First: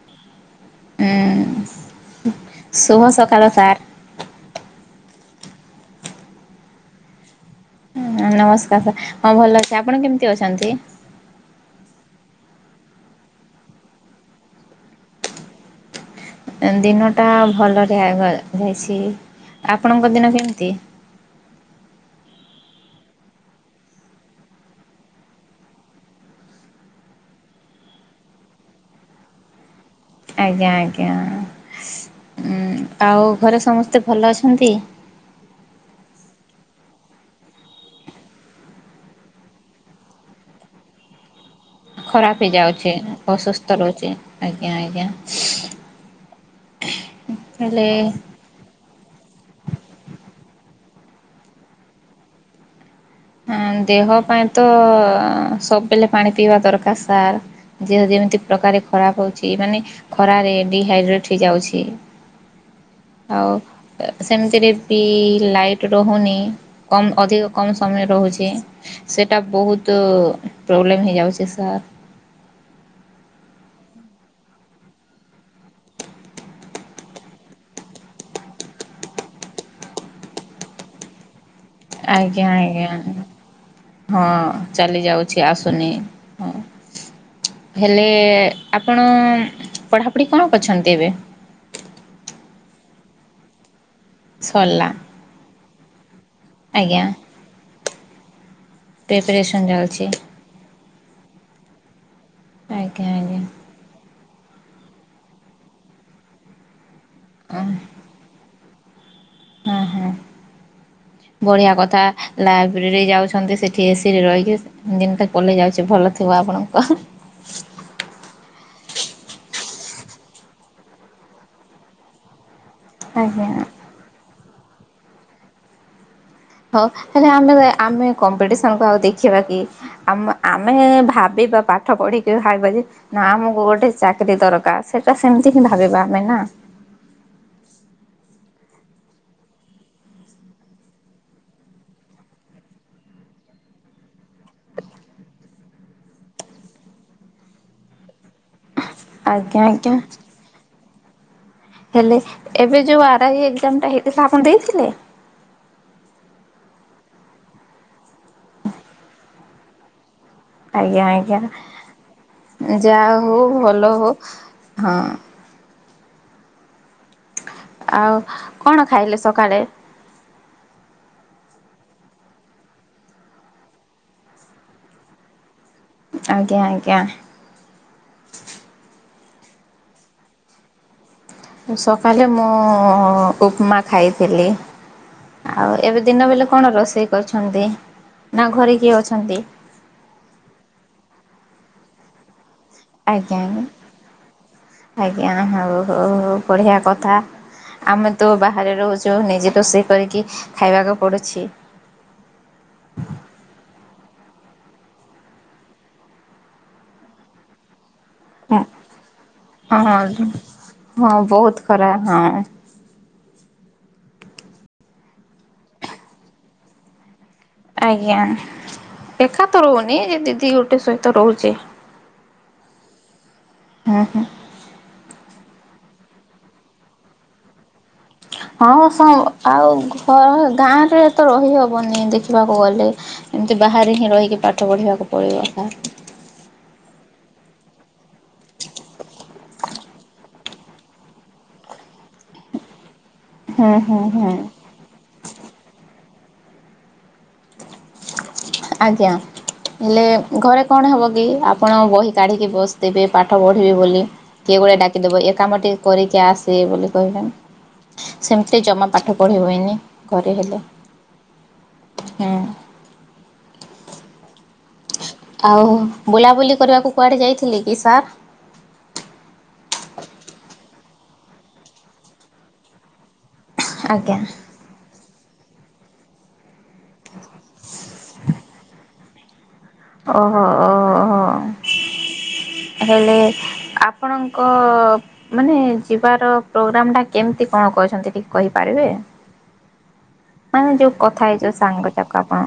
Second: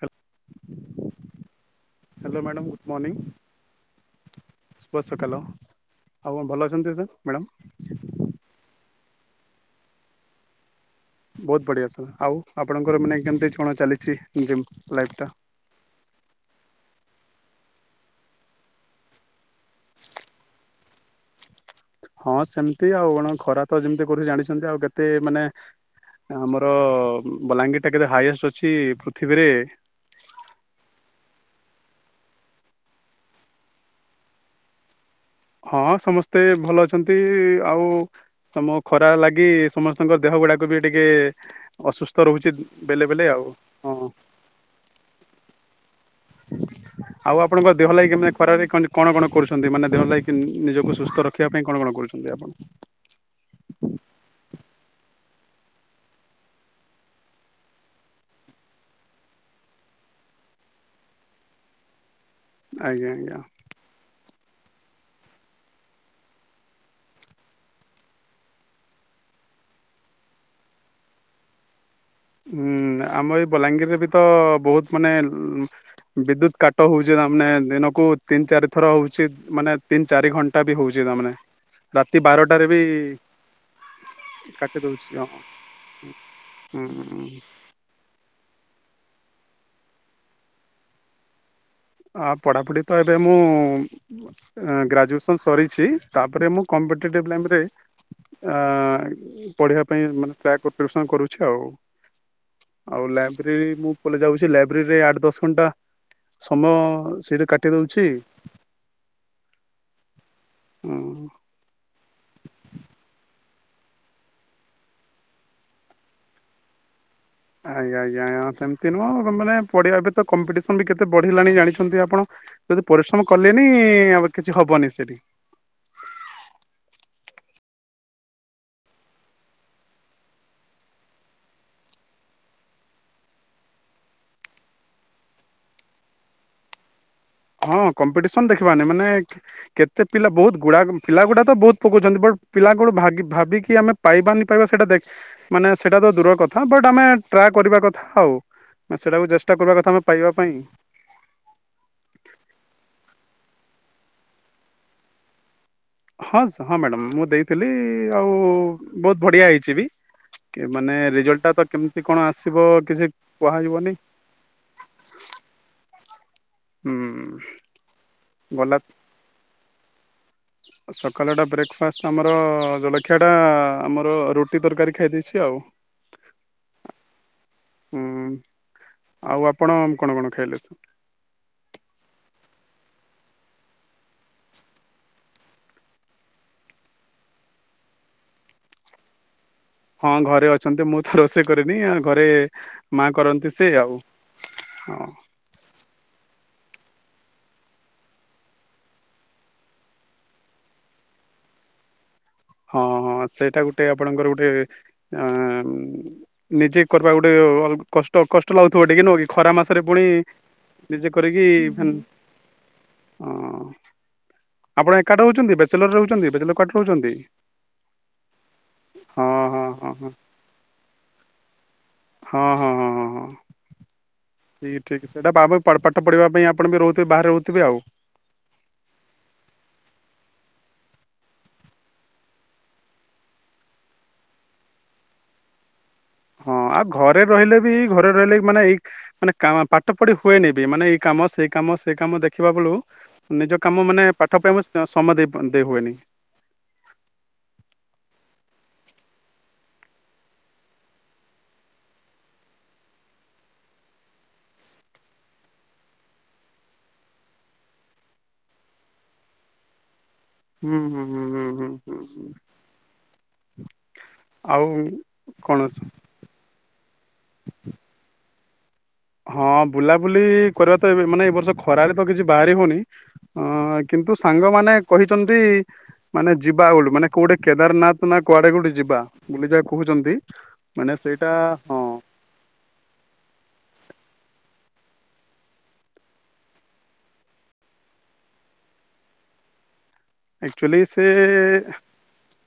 ହ ହୁଁ hello madam good ଶୁଭ ମର୍ଣ୍ଣିଂ ସକାଳ ସାର୍। ସକାଲୋ ଆଉଣ ଭଲ ଅଛନ୍ତି ସାର୍ ମ୍ୟାଡ଼ାମ୍। ନମସ୍କାର ସାର୍ ହଁ ଭଲ ଅଛି ଆପଣ କେମିତି ଅଛନ୍ତି? ବହୁତ ବଢ଼ିଆ ସାର୍ ଆଉ ଆପଣଙ୍କର ମାନେ କେମିତି କଣ ଚାଲିଛି ଜିମ୍ ଲାଇଫ୍ ଟା। ଦିନ ଟା ଭଲରେ ଆ ବା ଯାଇଛି ଆପଣଙ୍କ ଦିନ କେମିତି? ହଁ ସେମତି ଆଉ କଣ ଖରା ତ ଯେମିତି କରୁଛି ଜାଣିଛନ୍ତି ଆଉ କେତେ ମାନେ ଆମର ବଲାଙ୍ଗୀର ଟା କେତେ ହାଇଏଷ୍ଟ ଅଛି ପୃଥିବୀରେ। ଆଜ୍ଞା ଆଜ୍ଞା ଉ ଆଉ ଘରେ ସମସ୍ତେ ଭଲ ଅଛନ୍ତି? ହଁ ସମସ୍ତେ ଭଲ ଅଛନ୍ତି ଆଉ ସମ ଖରା ଲାଗି ସମସ୍ତଙ୍କ ଦେହ ଗୁଡାକ ବି ଟିକେ- ଅସୁସ୍ଥ ଖରାପ ରହୁଛି ହେଇଯାଉଛେ ବେଲେ ବେଲେ ଆଉ ଅସୁସ୍ଥ ହଁ ରହୁଛେ ଆଜ୍ଞା ଆଜ୍ଞା। ଆଉ ଆପଣଙ୍କ ହେଲେ ଦେହ ଲାଗି କେମ ଖରାରେ କଣ କଣ କରୁଛନ୍ତି ମାନେ ଦେହ ଲାଗି- କି ନିଜକୁ ସୁସ୍ଥ ରଖିବା ପାଇଁ କଣ କଣ କରୁଛନ୍ତି ଆପଣ- ଅ ଦେହ ପାଇଁ ତ ସବୁବେଳେ ପାଣି ପିଇବା ଦରକାର ସାର୍ ଦେହ ଯେମିତି ପ୍ରକାର ଖରାପ ହଉଛି ମାନେ ଖରାରେ ଡିହାଇଡ୍ରେଟ ହେଇଯାଉଛି। ଆଜ୍ଞା ଆଜ୍ଞା। ଆଉ ସେମିତିରେ ବି ଲାଇଟ୍ ରହୁନି କମ୍ ଅଧିକ କମ- ସମୟ ରହୁଛି ସେଇଟା ବହୁତ ପ୍ରୋବ୍ଲେମ ହେଇଯାଉଛି ସାର୍। ହୁଁ ଆମ ଏଇ ବଲାଙ୍ଗୀରରେ ବି ତ ବହୁତ ମାନେ ବିଦ୍ୟୁତ କାଟ ହଉଛି ତ ମାନେ ଦିନକୁ ତିନି ଚାରି ଥର ହଉଛି ମାନେ ତିନି ଚାରି ଘଣ୍ଟା ବି ହଉଛି ତା ମାନେ- ଆଜ୍ଞା ଆଜ୍ଞା ହଁ କାଟି ଚାଲି ଦଉଛି ହଁ ଯାଉଛି ଆସୁନି ହଁ। ହୁଁ ହେଲେ ଆପଣ ପଢ଼ାପଢ଼ି କଣ କରିଛନ୍ତି ଏବେ- ହଁ ପଢ଼ାପଢ଼ି ତ ଏବେ ମୁଁ ସରିଲା ଗ୍ରାଜୁଏସନ୍ ସରିଛି। ତାପରେ ମୁଁ ଆଜ୍ଞା କମ୍ପଟିଲାଇରେ ଅ ପ୍ରିପାରେସନ୍ ପଢିବା ଚାଲିଛି ପାଇଁ ମାନେ ଟ୍ରାକ୍ କରି କରୁଛ ଆଉ ଆଜ୍ଞା ଆଉ ଆଜ୍ଞା। ଲାଇବ୍ରେରୀ ମୁଁ ପଳେଇ ଯାଉଛି ଲାଇବ୍ରେରୀରେ ଆଠ ଦଶ ଘଣ୍ଟା ଆ ସିଟ ଓ କାଟି ଦେଉଛି ହଁ ହ ବଢିଆ କଥା ଲାଇବ୍ରେରୀରେ ଯାଉଛନ୍ତି ସେଠି ଏସିି ରହିକି ଦିନଟା ପଲେଇ ଯାଉଛି ଭଲ ଥିବ ଆପଣଙ୍କ ଆଜ୍ଞା ଆଜ୍ଞା ଆଜ୍ଞା ସେମିତି ନୁହଁ ମାନେ ପଢିବା ଏବେ ତ କମ୍ପିଟିସନ ବି କେତେ ବଢିଲାଣି ଜାଣିଛନ୍ତି ଆପଣ ଯଦି ପରିଶ୍ରମ ଆଜ୍ଞା। କଲେନି ଆ କିଛି ହବନି। ସେଠି ହଉ ହେଲେ ଆମେ ଆମେ କମ୍ପିଟିସନ କ ଆଉ ଦେଖିବା କି ଆ ଆମେ ଭାବିବା ପାଠ ପଢିକି ଭାବିବା ଯେ ନା ଆମକୁ ଗୋଟେ ଚାକିରୀ ଦରକାର ସେଟା ସେମିତି ହିଁ ଭାବିବା ଆମେ ନା ହଁ କମ୍ପିଟିସନ ଦେଖିବାନି ମାନେ କେତେ ପିଲା ବହୁତ ଗୁଡା ପିଲ ଗୁଡା ତ ବହୁତ ପକଉଛନ୍ତି ବଟ୍ ପିଲା କ ଭି ଭାବିକି ଆମେ ପାଇବାନି ପାଇବା ସେଇଟା ଦେଖ ମାନେ ସେଇଟା ତ ଦୂର କଥା ବଟ୍ ଆମେ ଟ୍ରାଏ କରିବା କଥା ଆଉ ସେଇଟାକୁ ଚେଷ୍ଟା ଆଜ୍ଞା କରିବା ଆଜ୍ଞା କଥା ଆମେ ପାଇବା ପାଇଁ ଏବେ ଯୋଉ ଆରାଇ ଏକ୍ଜାମ୍ ହେଇଥିଲା ଆପଣ ଦେଇଥିଲେ। ହଁ ହଁ ମ୍ୟାଡ଼ାମ ମୁଁ ଦେଇଥିଲି ଆଉ ବହୁତ ବଢିଆ ହେଇଛି ବି ମାନେ ଆଜ୍ଞା ରେଜଲ୍ଟ ଟା ତ କେମିତି କଣ ଆସିବ ଆଜ୍ଞା କିଛି ଯାହା ହଉ ଭଲ କୁହାଯିବନି ହଉ ହଁ ହୁଁ। ଆଉ ଗଲା କଣ ଖାଇଲେ ସକାଳେ? ସକାଳଟା ବ୍ରେକଫାଷ୍ଟ ଆମର ଜଳଖିଆ ଟା ଆମର ରୁଟି ତରକାରୀ ଖାଇ ଦେଇେଇଛି ଆଉ ଆଜ୍ଞା ଆଜ୍ଞା। ହୁଁ ଆଉ ଆପଣ କଣ କଣ ଖାଇଲେ ସ? ସକାଳେ ମୁଁ ଉପମା ଖାଇଥିଲି। ଆଉ ଏବେ ଦିନ ବେଳେ କଣ ରୋଷେଇ କରଛନ୍ତି ନା ଘରେ କିଏ ଅଛନ୍ତି? ହଁ ଘରେ ଅଛନ୍ତି ମୁଁ ତ ରୋଷେଇ କରେନି ଆ ଘରେ ମା ଆଜ୍ଞା କରନ୍ତି ସେ ଆଉ ହଁ ଆଜ୍ଞା ଆଜ୍ଞା ହଉ ହଉ ହଉ। ବଢିଆ କଥା ଆମେ ତ ବାହାରେ ରହୁଛୁ ନିଜେ ରୋଷେଇ କରିକି ଖାଇବାକୁ ପଡୁଛି। ହଁ ହଁ ସେଇଟା ଗୋଟେ ଆପଣଙ୍କର ଗୋଟେ ଅ ନିଜେ କରିବା ଗୋଟେ ଅ କଷ୍ଟ କଷ୍ଟ ଲାଗୁଥିବ ହଁ ଟିକେ ନ କି ଖରା ମାସରେ ପୁଣି ହଁ ନିଜେ କରିକି ବହୁତ ଖରା ହଁ ହ ଆପଣ ଏକା ରହୁଛନ୍ତି ବ୍ୟାଚଲର ରହୁଛନ୍ତି ବିଲର କଡ ରହୁଛନ୍ତି ଆଜ୍ଞା ହଁ ଦେଖା ତ ହଁ ହଁ ହଉନି ହଁ ଯେ ଦିଦି ଗୋଟେ ସହିତ ରହୁଛି। ହଁ ହଁ ହଁ ହଁ ହଁ। ହଁ ହଁ। ଠିକ ଠିକ ସେଇଟା ଆ ପାଠ ପଢିବା ପାଇଁ ଆପଣ ବି ରହୁଥିବେ ବାହାରେ ରହୁଥିବେ ଆଉ ହଁ ଆଉ ଘ ଗାଁରେ ତ ରହିହବନି ଦେଖିବାକୁ ଗଲେ ଏମିତି ବାହାରେ ହିଁ ରହିକି ପାଠ ପଢିବାକୁ ପଡିବ। ହଁ ଆଉ ଘରେ ରହିଲେ ବି ଘରେ ରହିଲେ ମାନେ ଏଇ ମାନେ ପାଠ ପଢି ହୁଏନି ବି ମାନେ ଏଇ କାମ ସେଇ କାମ ସେ କାମ ଦେଖିବା ବେଳୁ ନିଜ ହୁଁ କାମ ହୁଁ ମାନେ ହୁଁ। ପାଠ ପାଇଁ ସ ସମୟ ଦେଇ ଦେଇ ହୁଏନି। ଆଜ୍ଞା ହେଲେ ଘରେ କଣ ହବ କି ଆପଣ ବହି କାଢିକି ବସିଥିବେ ପାଠ ପଢିବେ ବୋଲି କିଏ ଗୁଡେ ଡାକିଦବ ଏ କାମ ଟେ କରିକି ଆସିବେ ବୋଲି କହିବେ ସେମିତି ଜମା ପାଠ ପଢିବ ହୁଏନି। ଘରେ ହେଲେ ହୁଁ ହୁଁ ହୁଁ ହୁଁ ହୁଁ ହୁଁ। ଆଉ। କଣ ଆଉ ଅଛି? ବୁଲାବୁଲି କରିବାକୁ କୁ କୁଆଡ଼େ ଯାଇଥିଲି କି ସାର୍? ହଁ ବୁଲାବୁଲି କରିବା ତ ଏବେ ମାନେ ଏ ବର୍ଷ ଖରାରେ ତ କିଛି ବାହାରି ହଉନି। ହଁ କିନ୍ତୁ ଆଜ୍ଞା। ସାଙ୍ଗମାନେେ କହି ଛନ୍ତି ମାନେ ଯିବା ବେଳୁ ମାନେ କୋଉଟେ କେଦାରନାଥ ନା କୁଆଡେ କୋଟେ ଯିବା ଯି ବୋଲି ଯା ଓହୋ ଓୋ ହୋ ହଁ ହେଲେ ଆପ ଆପଣଙ୍କ ମାନେ ଯିବାର ପ୍ରୋଗ୍ରମ୍ ଟା କେମିତି କଣ କହିଛନ୍ତି ଟିକେ କହିପାରିବେ ମାନେ ଆକ୍ଚୁଆଲି ଯୋଉ ସେ କଥା ହେଇଛ ସାଙ୍ଗଟାକ ଆପଣ?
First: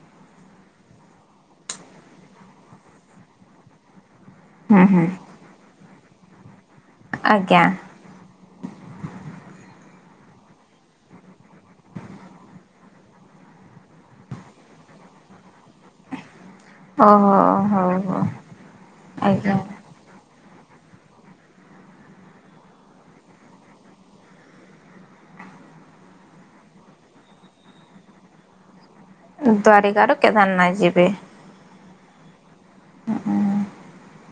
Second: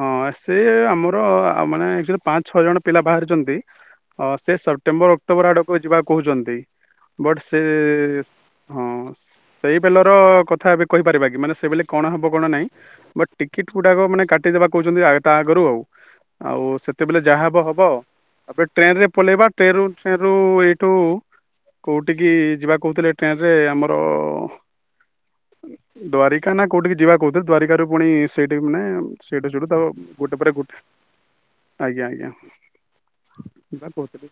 ହଁ ସେ ଆମର ଆ ମାନେ ଆଚ୍ୟୁଲି ପାଞ୍ଚ ଛଅ ଜଣ ପିଲା ବାହାରିଛନ୍ତି। ହଁ ହୁଁ ହୁଁ ସେପ୍ଟମ୍ବର ଅକ୍ଟୋବର ଆଡକୁ ଯିବାକୁ କହୁଛନ୍ତି କୁ ବଟ ସେ ଆଜ୍ଞା। ହଁ ସେଇ ପିଲାର କଥା ଏବେ କହିପାରିବା କି ମାନେ ସେ ବୋଲେ କଣ ନାଇ ବଟ ଟିକେଟ ଗୁଡାକ କାଟି କାଟିଦେବା କହୁଛନ୍ତି ତା ଆଗରୁ। ଆଉ ସେତେବେଳେ ଓହୋ ଯାହା ହବ ହବ ହଉ ହଉ ଆ ଏବେ ଟ୍ରେନରେ ପଳେଇବା ଆଜ୍ଞା। ଟେନ ଟ୍ରେନ୍ ରୁ ଓ ଏଇଠୁ କୋଉଠିକି ଯିବା କହୁଥିଲେ ଟ୍ରେନ ରେ ଆମର ଦ୍ଵାରିକା ନା କୋଉଠିକି ଯିବା କହୁଥିଲେ ଦ୍ଵାରିକା ରୁ ପୁଣି ସେଇଠି ମାନେ ସେଇଠୁ ସେଇଠୁ ତା ଦ୍ଵାରିକା ର ଗୋଟେ ପରେ କେଦାର ଗୋଟେ ନାଇ ଯିବେ। ଆଜ୍ଞା ଆଜ୍ଞା। [unintelligible]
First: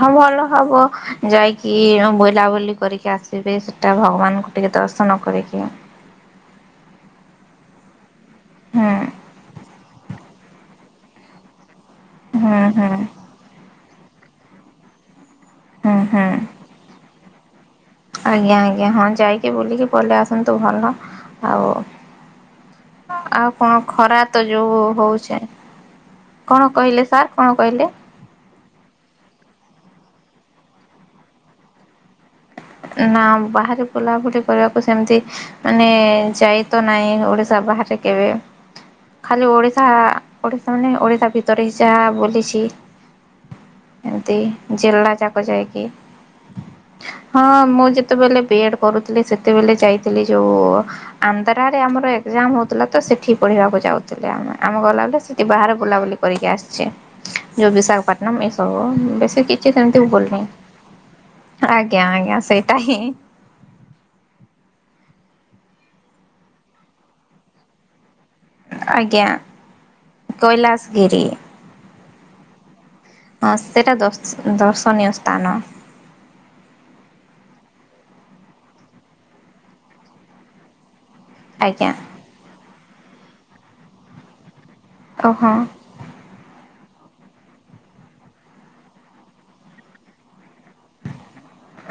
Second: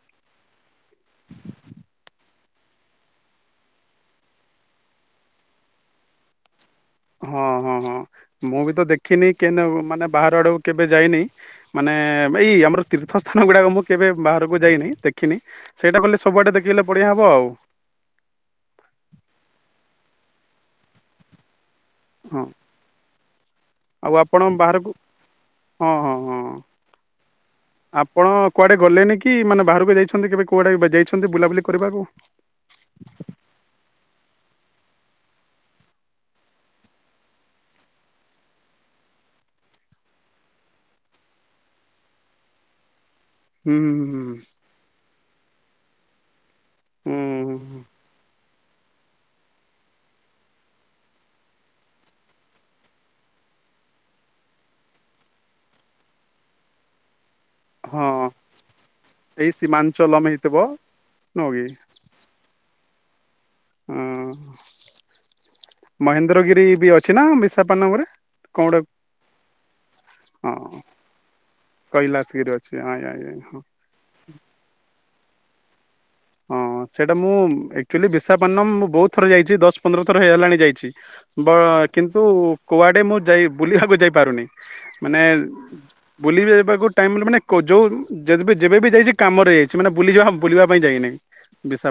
ହଁ ଭଲ ହବ ଯାଇକି ବୁଲାବୁଲି କରିକି ଆସିବେ ସେଟା ଭଗବାନଙ୍କୁ ଟିକେ ଦର୍ଶନ କରିକି। ହଁ ହଁ ହଁ। ମୁଁ ବି ତ ହୁଁ ଦେଖିନି କେ ମାନେ ବାହାରେ ଆଡକୁ କେବେ ଯାଇନି ମାନେ ଏଇ ହୁଁ ଆମର ହୁଁ ତୀର୍ଥସ୍ଥାନ ଗୁଡ଼ାକ ମତ କେବେ ବାହାରକୁ ଯାଇନେଇ ତେ ଖିନି ହୁଁ ସେଇଟା କଲେ ହୁଁ। ସବୁଆଡ଼େ ଦେଖେଇଲେ ବଢ଼ିଆ ହବ ଆଉ। [inaudible] ଆଜ୍ଞା ଆଜ୍ଞା ହଁ ଯାଇକି ବୁଲିକି ପଲେଇ ଆସନ୍ତୁ ଭଲ ଆଉ ହଁ। ଆଉ କଣ ଆଉ ଖରା ତ ଆପଣ ଯୋଉ ବାହାରକୁ ହଉଛି ହଁ ହଁ ହଁ କଣ କହିଲେ ସାର୍ କଣ କହିଲେ? ଆପଣ କୁଆଡ଼େ ଗଲେନି କି ମାନେ ବାହାରକୁ ଯାଇଛନ୍ତି କେବେ କୁଆଡ଼େ ଯାଇଛନ୍ତି ବୁଲାବୁଲି କରିବାକୁ? ନାଁ ବାହାରେ ବୁଲାବୁଲି କରିବାକୁ ସେମତି ମାନେ ଯାଇ ତ ନାହିଁ ଓଡିଶା ବାହାରେ କେବେ ଖାଲି ଓଡ଼ିଶା ଓଶା ମାନେ ଓଡ଼ିଶା ଭିତରେ ହି ଯାହା ବୁଲିଚି। ହୁଁ ହୁଁ ଏମତି ଜେଲା ଯା କୁଆ ଯାଏ କି ହୁଁ। ହଁ ହୁଁ ମୁଁ ଯେତୋବେଲେ ବି ଏଡ଼ କରୁଥିଲେ ସେତେବେଲେ ଯାଇଥିଲି ଯୋଉ ଆନ୍ଧ୍ରାରେ ଆମର ଏକ୍ଜାମ ହୋଉଥୁଲା ତ ସେଠି ପଢ଼ିବାକୁ ଯାଉଥୁଲେ ଆ ଆମେ ଗଲାବେଳେ ସେଠି ବାହାରେ ବୁଲାବୁଲି କରିକି ଆସଚି। ଯୋଉ ହଁ ବିଶାଖାପାଟନମ୍ ଏଇ ସବୁ ବେଶୀ ଏଇ କିଛି ସେମତି ଉ ସୀମାଞ୍ଚଲମ ବୁଲନେଇ ହେଇଥିବ ନୁହଁ କି ଆ ଆଜ୍ଞା ସେଇଟା ହିଁ। ହଁ ମହେନ୍ଦ୍ରଗିରି ବି ଅଛି ନାଁ ବିଶାପାଟନମରେ? ଆଜ୍ଞା ହଁ କୈଳାସଗିରି କୈଳାସଗିରି ଅଛି ଆଜ୍ଞା ଆଜ୍ଞା ହଁ ସେଟା ଦ ଦର୍ଶନୀୟ ତାନ ହଁ ସେଇଟା ମୁଁ ଏକ୍ଚୁଲି ବିଶାପାଟନମ ମୁଁ ବୋହୁତ ଥର ଯାଇଚି। ଦଶ ପନ୍ଦର ଥର ହେଇଗଲାଣି ଯାଇଚି। ବ ଆଜ୍ଞା କିନ୍ତୁ କୁଆଡ଼େ ମୁଁ ଯାଇ ବୁଲିବାକୁ ଯାଇପାରୁନି। ମାନେ ଓହୋ। ବୁଲିବି ବାକୁ ଟାଇମ୍ ରେ ମାନେ କ ଯୋଉ ଯଦି ବି ଯେବେ ବି ଯାଇଛଳଚି କାମରେ ଯାଇଚି ମାନେ ବୁଲିଯିବା ବୁଲିବା ପାଇଁ ଯାଇନାହିଁ।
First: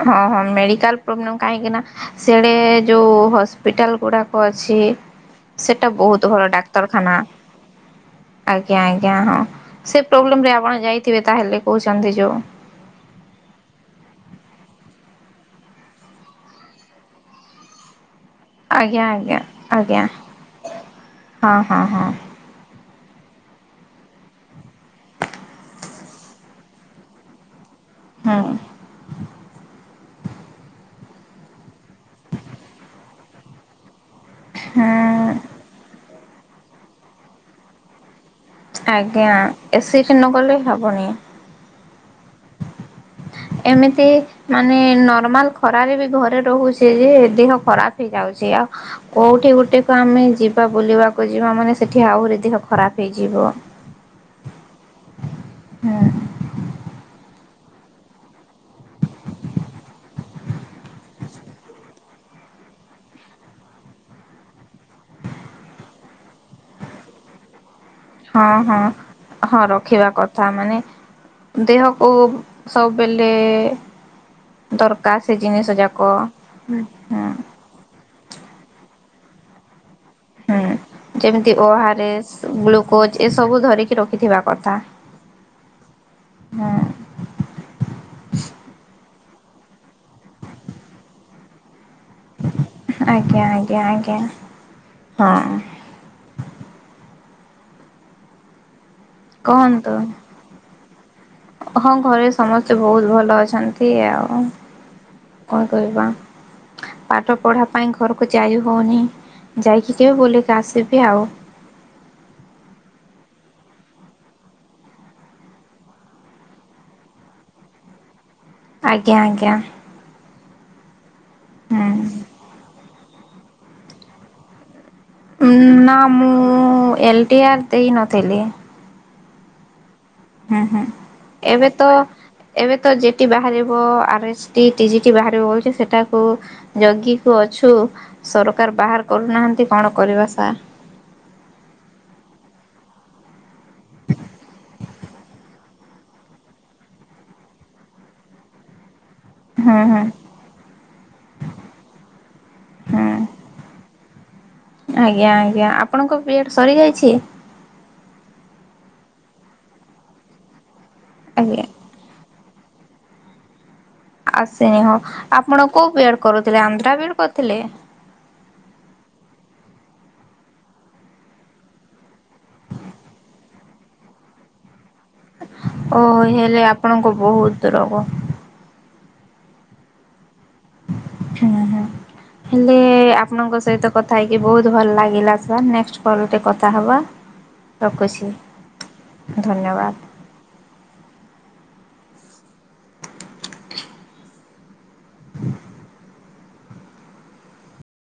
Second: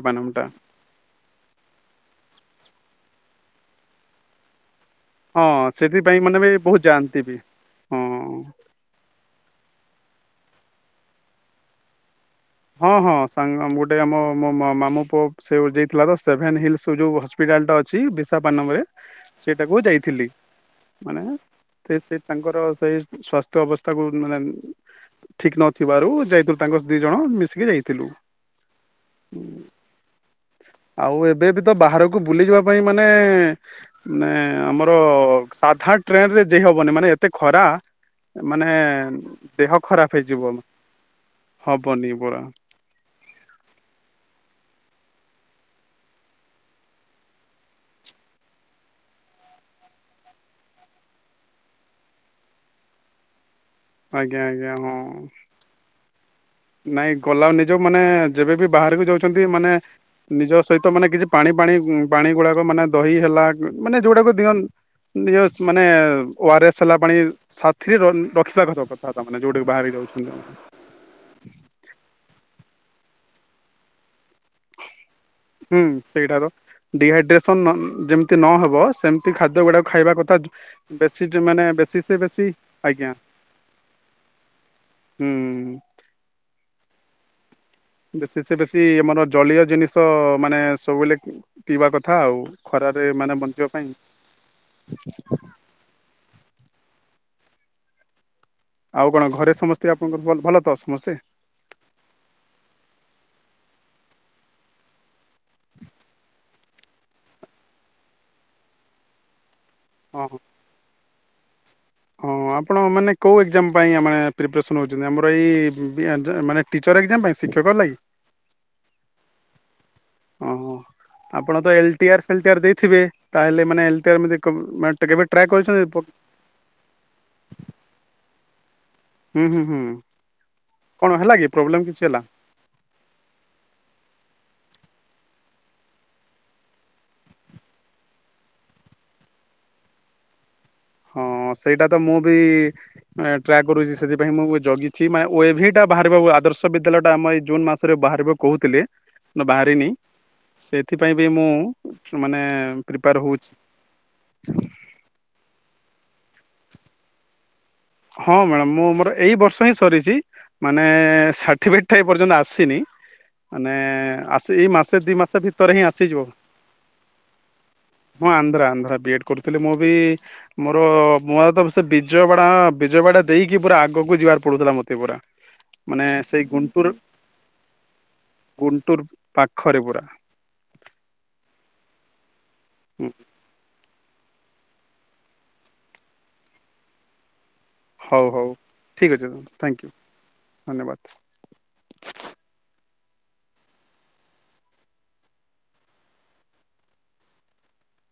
ହଁ ହଁ ମେଡିକାଲ ପ୍ରୋବଲେମ କାହିଁକି ନାଁ ସିଆଡେ ଯୋଉ ହସ୍ ହସ୍ପିଟାଲଗୁଡ଼ାକ ଅଛି ହଁ ସେଟା ସେଥିପାଇଁ ବୋହୁତ ମାନେ ବି ଭଲ ବହୁତ ଡାକ୍ତରଖାନା ଯାଆନ୍ତି ବି। ହଁ। ଆଜ୍ଞା ଆଜ୍ଞା ହଁ। ସେ ପ୍ରୋବ୍ଲେମରେ ଆପଣ ଯାଇଥିବେ ତାହେଲେ କୋହୁଛନ୍ତି ଯୋଉ। ହଁ ହଁ ସାଙ୍ଗ ଆମ ଗୋଟେ ଆମ ମୋ ମାମୁ ପୁଅ ସେ ଓ ଯାଇଥିଲା ତ ସେଭେନ ହିଲସର ଯୋଉ ହସ୍ପିଟାଲଟା ଅଛି ବିସ୍ ତାବାନମରେ ଆଜ୍ଞା ଆଜ୍ଞା ସେଇଟାକୁ ଆଜ୍ଞା। ଯାଇଥିଲି ମାନେ ହଁ ହଁ ସେ ହଁ ସେ ତାଙ୍କର ସେଇ ସ୍ଵାସ୍ଥ୍ୟ ଅବସ୍ଥାକୁ ମାନେ ଠିକ ନଥିବାରୁ ଯାଇଥିଲ ତାଙ୍କ ଦି ଜଣ ମିଶ୍ ସିଏ ଯାଇ ଥିଲୁ ହୁଁ ଉଁ ଆଉ ଏବେ ବି ତ ବାହାରକୁ ବୁଲି ଯିବା ପାଇଁ ମାନେ ନେ ହୁଁ ଆମର ସାଧା ଟ୍ରେନ ରେ ଯାଇ ହବନି ମାନେ ଏତେ ଖରା ମାନେ ଆଜ୍ଞା ଦେହ ଖରାପ ଏସିଡ୍ ହେଇଯିବ ନଗଲେ ହବନି। ହଁ ପନିପରା [unintelligible] ଏମିତି ମାନେ ନର୍ମାଲ ଖରାରେ ବି ଘରେ ରହୁଛେ ଯେ ଦେହ ଖରାପ ହେଇଯାଉଛି ଆଉ କୋଉଠି ଗୋଟେକୁ ଆମେ ଯିବା ବୁଲିବାକୁ ଯିବା ମାନେ ସେଠି ଆହୁରି ଦେହ ଖରାପ ହେଇଯିବ ଆଜ୍ଞା ଆଜ୍ଞା ହଁ ହଁ ନାଇଁ ଗଲା ନିଜ ମାନେ ଯେବେବି ବାହାରକୁ ଯାଉଛନ୍ତି ମାନେ ନିଜ ସହିତ ମାନେ କିଛି ପାଣି ପାଣି ପାଣି ଗୁଡାକ ମାନେ ଦହି ହେଲା ମାନେ ଯୋଉଗୁଡାକ ଦିଅ ନିଜ ମାନେ ଓ ଆରଏସ୍ ହେଲା ପାଣି ସାଥ ଥିରେ ହଁ ରଖିବା ହଁ କଥା କଥା ତା ମାନେ ହଁ ଯୋଉଠି ବାହାରି ରଖିବା କଥା ମାନେ ଯାଉଛନ୍ତି ଦେହକୁ ସବୁବେଳେ ଦରକାର ସେ ଜିନିଷ ହୁଁ ଯାକ ସେଇଟାର ହୁଁ ଡିହାଇଡ୍ରେସନ ନଅ ଯେମିତି ନହବ ସେମ ଖାଦ୍ୟ ଗୁଡାକ ହୁଁ ଯେମିତି ବେଶୀ ସେ ବେଶୀ ଓଆରେଶ ଆଜ୍ଞା ଗ୍ଲୁକୋଜ ଏସବୁ ଧରିକି ରଖିଥିବା କଥା ହୁଁ ହୁଁ ବେଶୀ ସେ ବେଶୀ ଆମର ଜଳୀୟ ଜିନିଷ ମାନେ ସବୁବେଳେ ପିଇବା କ ଥା ଆଉ ଖରାରେ ମାନେ ଆଜ୍ଞା ବଞ୍ଚିବା ଆଜ୍ଞା ଆଜ୍ଞା ହଁ ପାଇଁ ଆଉ କଣ ଘରେ ସମସ୍ତେ କୁହନ୍ତୁ ଆପଣଙ୍କର ଭଲ ଭଲ ତ ସମସ୍ତେ? ହଁ ଘରେ ସମସ୍ତେ ବହୁତ ଭଲ ଅଛନ୍ତି ଆଉ। ହଁ କହିବା ପାଠ ପଢା ପାଇଁ ଘରକୁ ଯାଇ ହଉନି। ଯାଇ କି ଯେ ହଁ ହଁ। ବୁଲିକି ଆସିଲି ଆଉ। ହଁ ଆପଣ ମାନେ କଉ ଏକ୍ଜାମ ପାଇଁ ଆମେ ପ୍ରୀପେରେସନ ହେଉଛନ୍ତି ଆମର ଏଇ ମାନେ ଟିଚର ଏକ୍ଜାମ ପାଇଁ ଶିକ୍ଷକ ର ଲାଗି। ଆଜ୍ଞା ଆଜ୍ଞା ହଁ ଆପଣ ତ ହୁଁ। ଏଲଟିଆର ଫେଲ୍ଟିଆର ଦେଇଥିବେ। ତାହେଲେ ମାନେ ଏଲଟିଆର [unintelligible] ନା ମୁଁ ଏଲଟି ଆର ଦେଇ ନଥିଲି। ହୁଁ ହୁଁ ହୁଁ। ହୁଁ ହୁଁ କଣ ହେଲା କି ଏବେ ପ୍ରୋବ୍ଲେମ ତ କିଛି ହେଲା ଏବେ ତ ଯେଠି ବାହାରିବ ଆରେ ଟି ଟି ଜିଟି ଓ ବାହାରିବଛି ସେଟାକୁ ଜଗିକୁ ଅଛୁ ସରକାର ବାହାର କରୁନାହାନ୍ତି କଣ କରିବା ସାର୍। ହଁ ସେଇଟା ତ ମୁଁ ବି ଟ୍ରାକ୍ କରୁଛି ସେଥିପାଇଁ ମୁଁ ଜଗି। ଛିି ଓ ଏ ଭି ବାହାରିବ ଆଦର୍ଶ ବିଦ୍ୟାଳୟଟା ଆମ ଏଇ ଜୁନ୍ ମାସରେ ବାହାରିବ କହୁଥିଲେ। ହୁଁ ବାହାରିନି ହୁଁ ସେଥିପାଇଁ ବି ମୁଁ ମାନେ ହୁଁ। ପ୍ରିପେର ହଉଛି। ଆଜ୍ଞା ଆଜ୍ଞା ଆପଣଙ୍କ ବିଏଡ ସରିଯାଇଛି। ହଁ ମ୍ୟାଡାମ ମୁଁ ମୋର ଏଇ ବର୍ଷ ହିଁ ସରିଛି। ମାନେ ଆଜ୍ଞା। ସାର୍ଟିଫିକେଟ୍ ଏପର୍ଯ୍ୟନ୍ତ ଆସ ସିନି ମାନେ ଆସେ ଏଇ ଆସିନି ମାସେ ହଁ ଦି ମାସ ଆପଣ ଭିତରେ ହିଁ କୋଉ ବି ଏଡ୍ ଆସିଯିବ କରୁଥିଲେ ଆନ୍ଧ୍ରା ବି ଏଡ୍ କରିଥିଲେ? ହଁ ଆନ୍ଧ୍ର ଆନ୍ଧ୍ର ବିଏଡ କରୁଥିଲି ମୁଁ ବି ମୋର ମୁୂଆ ତ ସେ ବିଜୟ ବାଡା ବିଜୟବାଡ଼ା ଦେଇକି ପୁରା ଆଗକୁ ଯିବାର ପଡୁଥିଲା ମତେ ପୁରା ଓ ମାନେ ସେଇ ହେଲେ ଗୁଣ୍ଟୁର ଆପଣଙ୍କୁ ବହୁତ ଦୂରବ ପାଖରି ପୁରା ହୁଁ ହଁ ହେଲେ ହୁଁ, ଆପଣଙ୍କ ସହିତ କଥା ହେଇ ବହୁତ ଭଲ ଲାଗିଲା ସାର୍ ନେକ୍ସଟ କଲ ଟେ କଥା ହବା ହଉ ହଉ ଠିକ୍ ଅଛି ଥ୍ୟାଙ୍କ ଧନ୍ୟବାଦ। ୟୁ ଧନ୍ୟବାଦ [inaudible]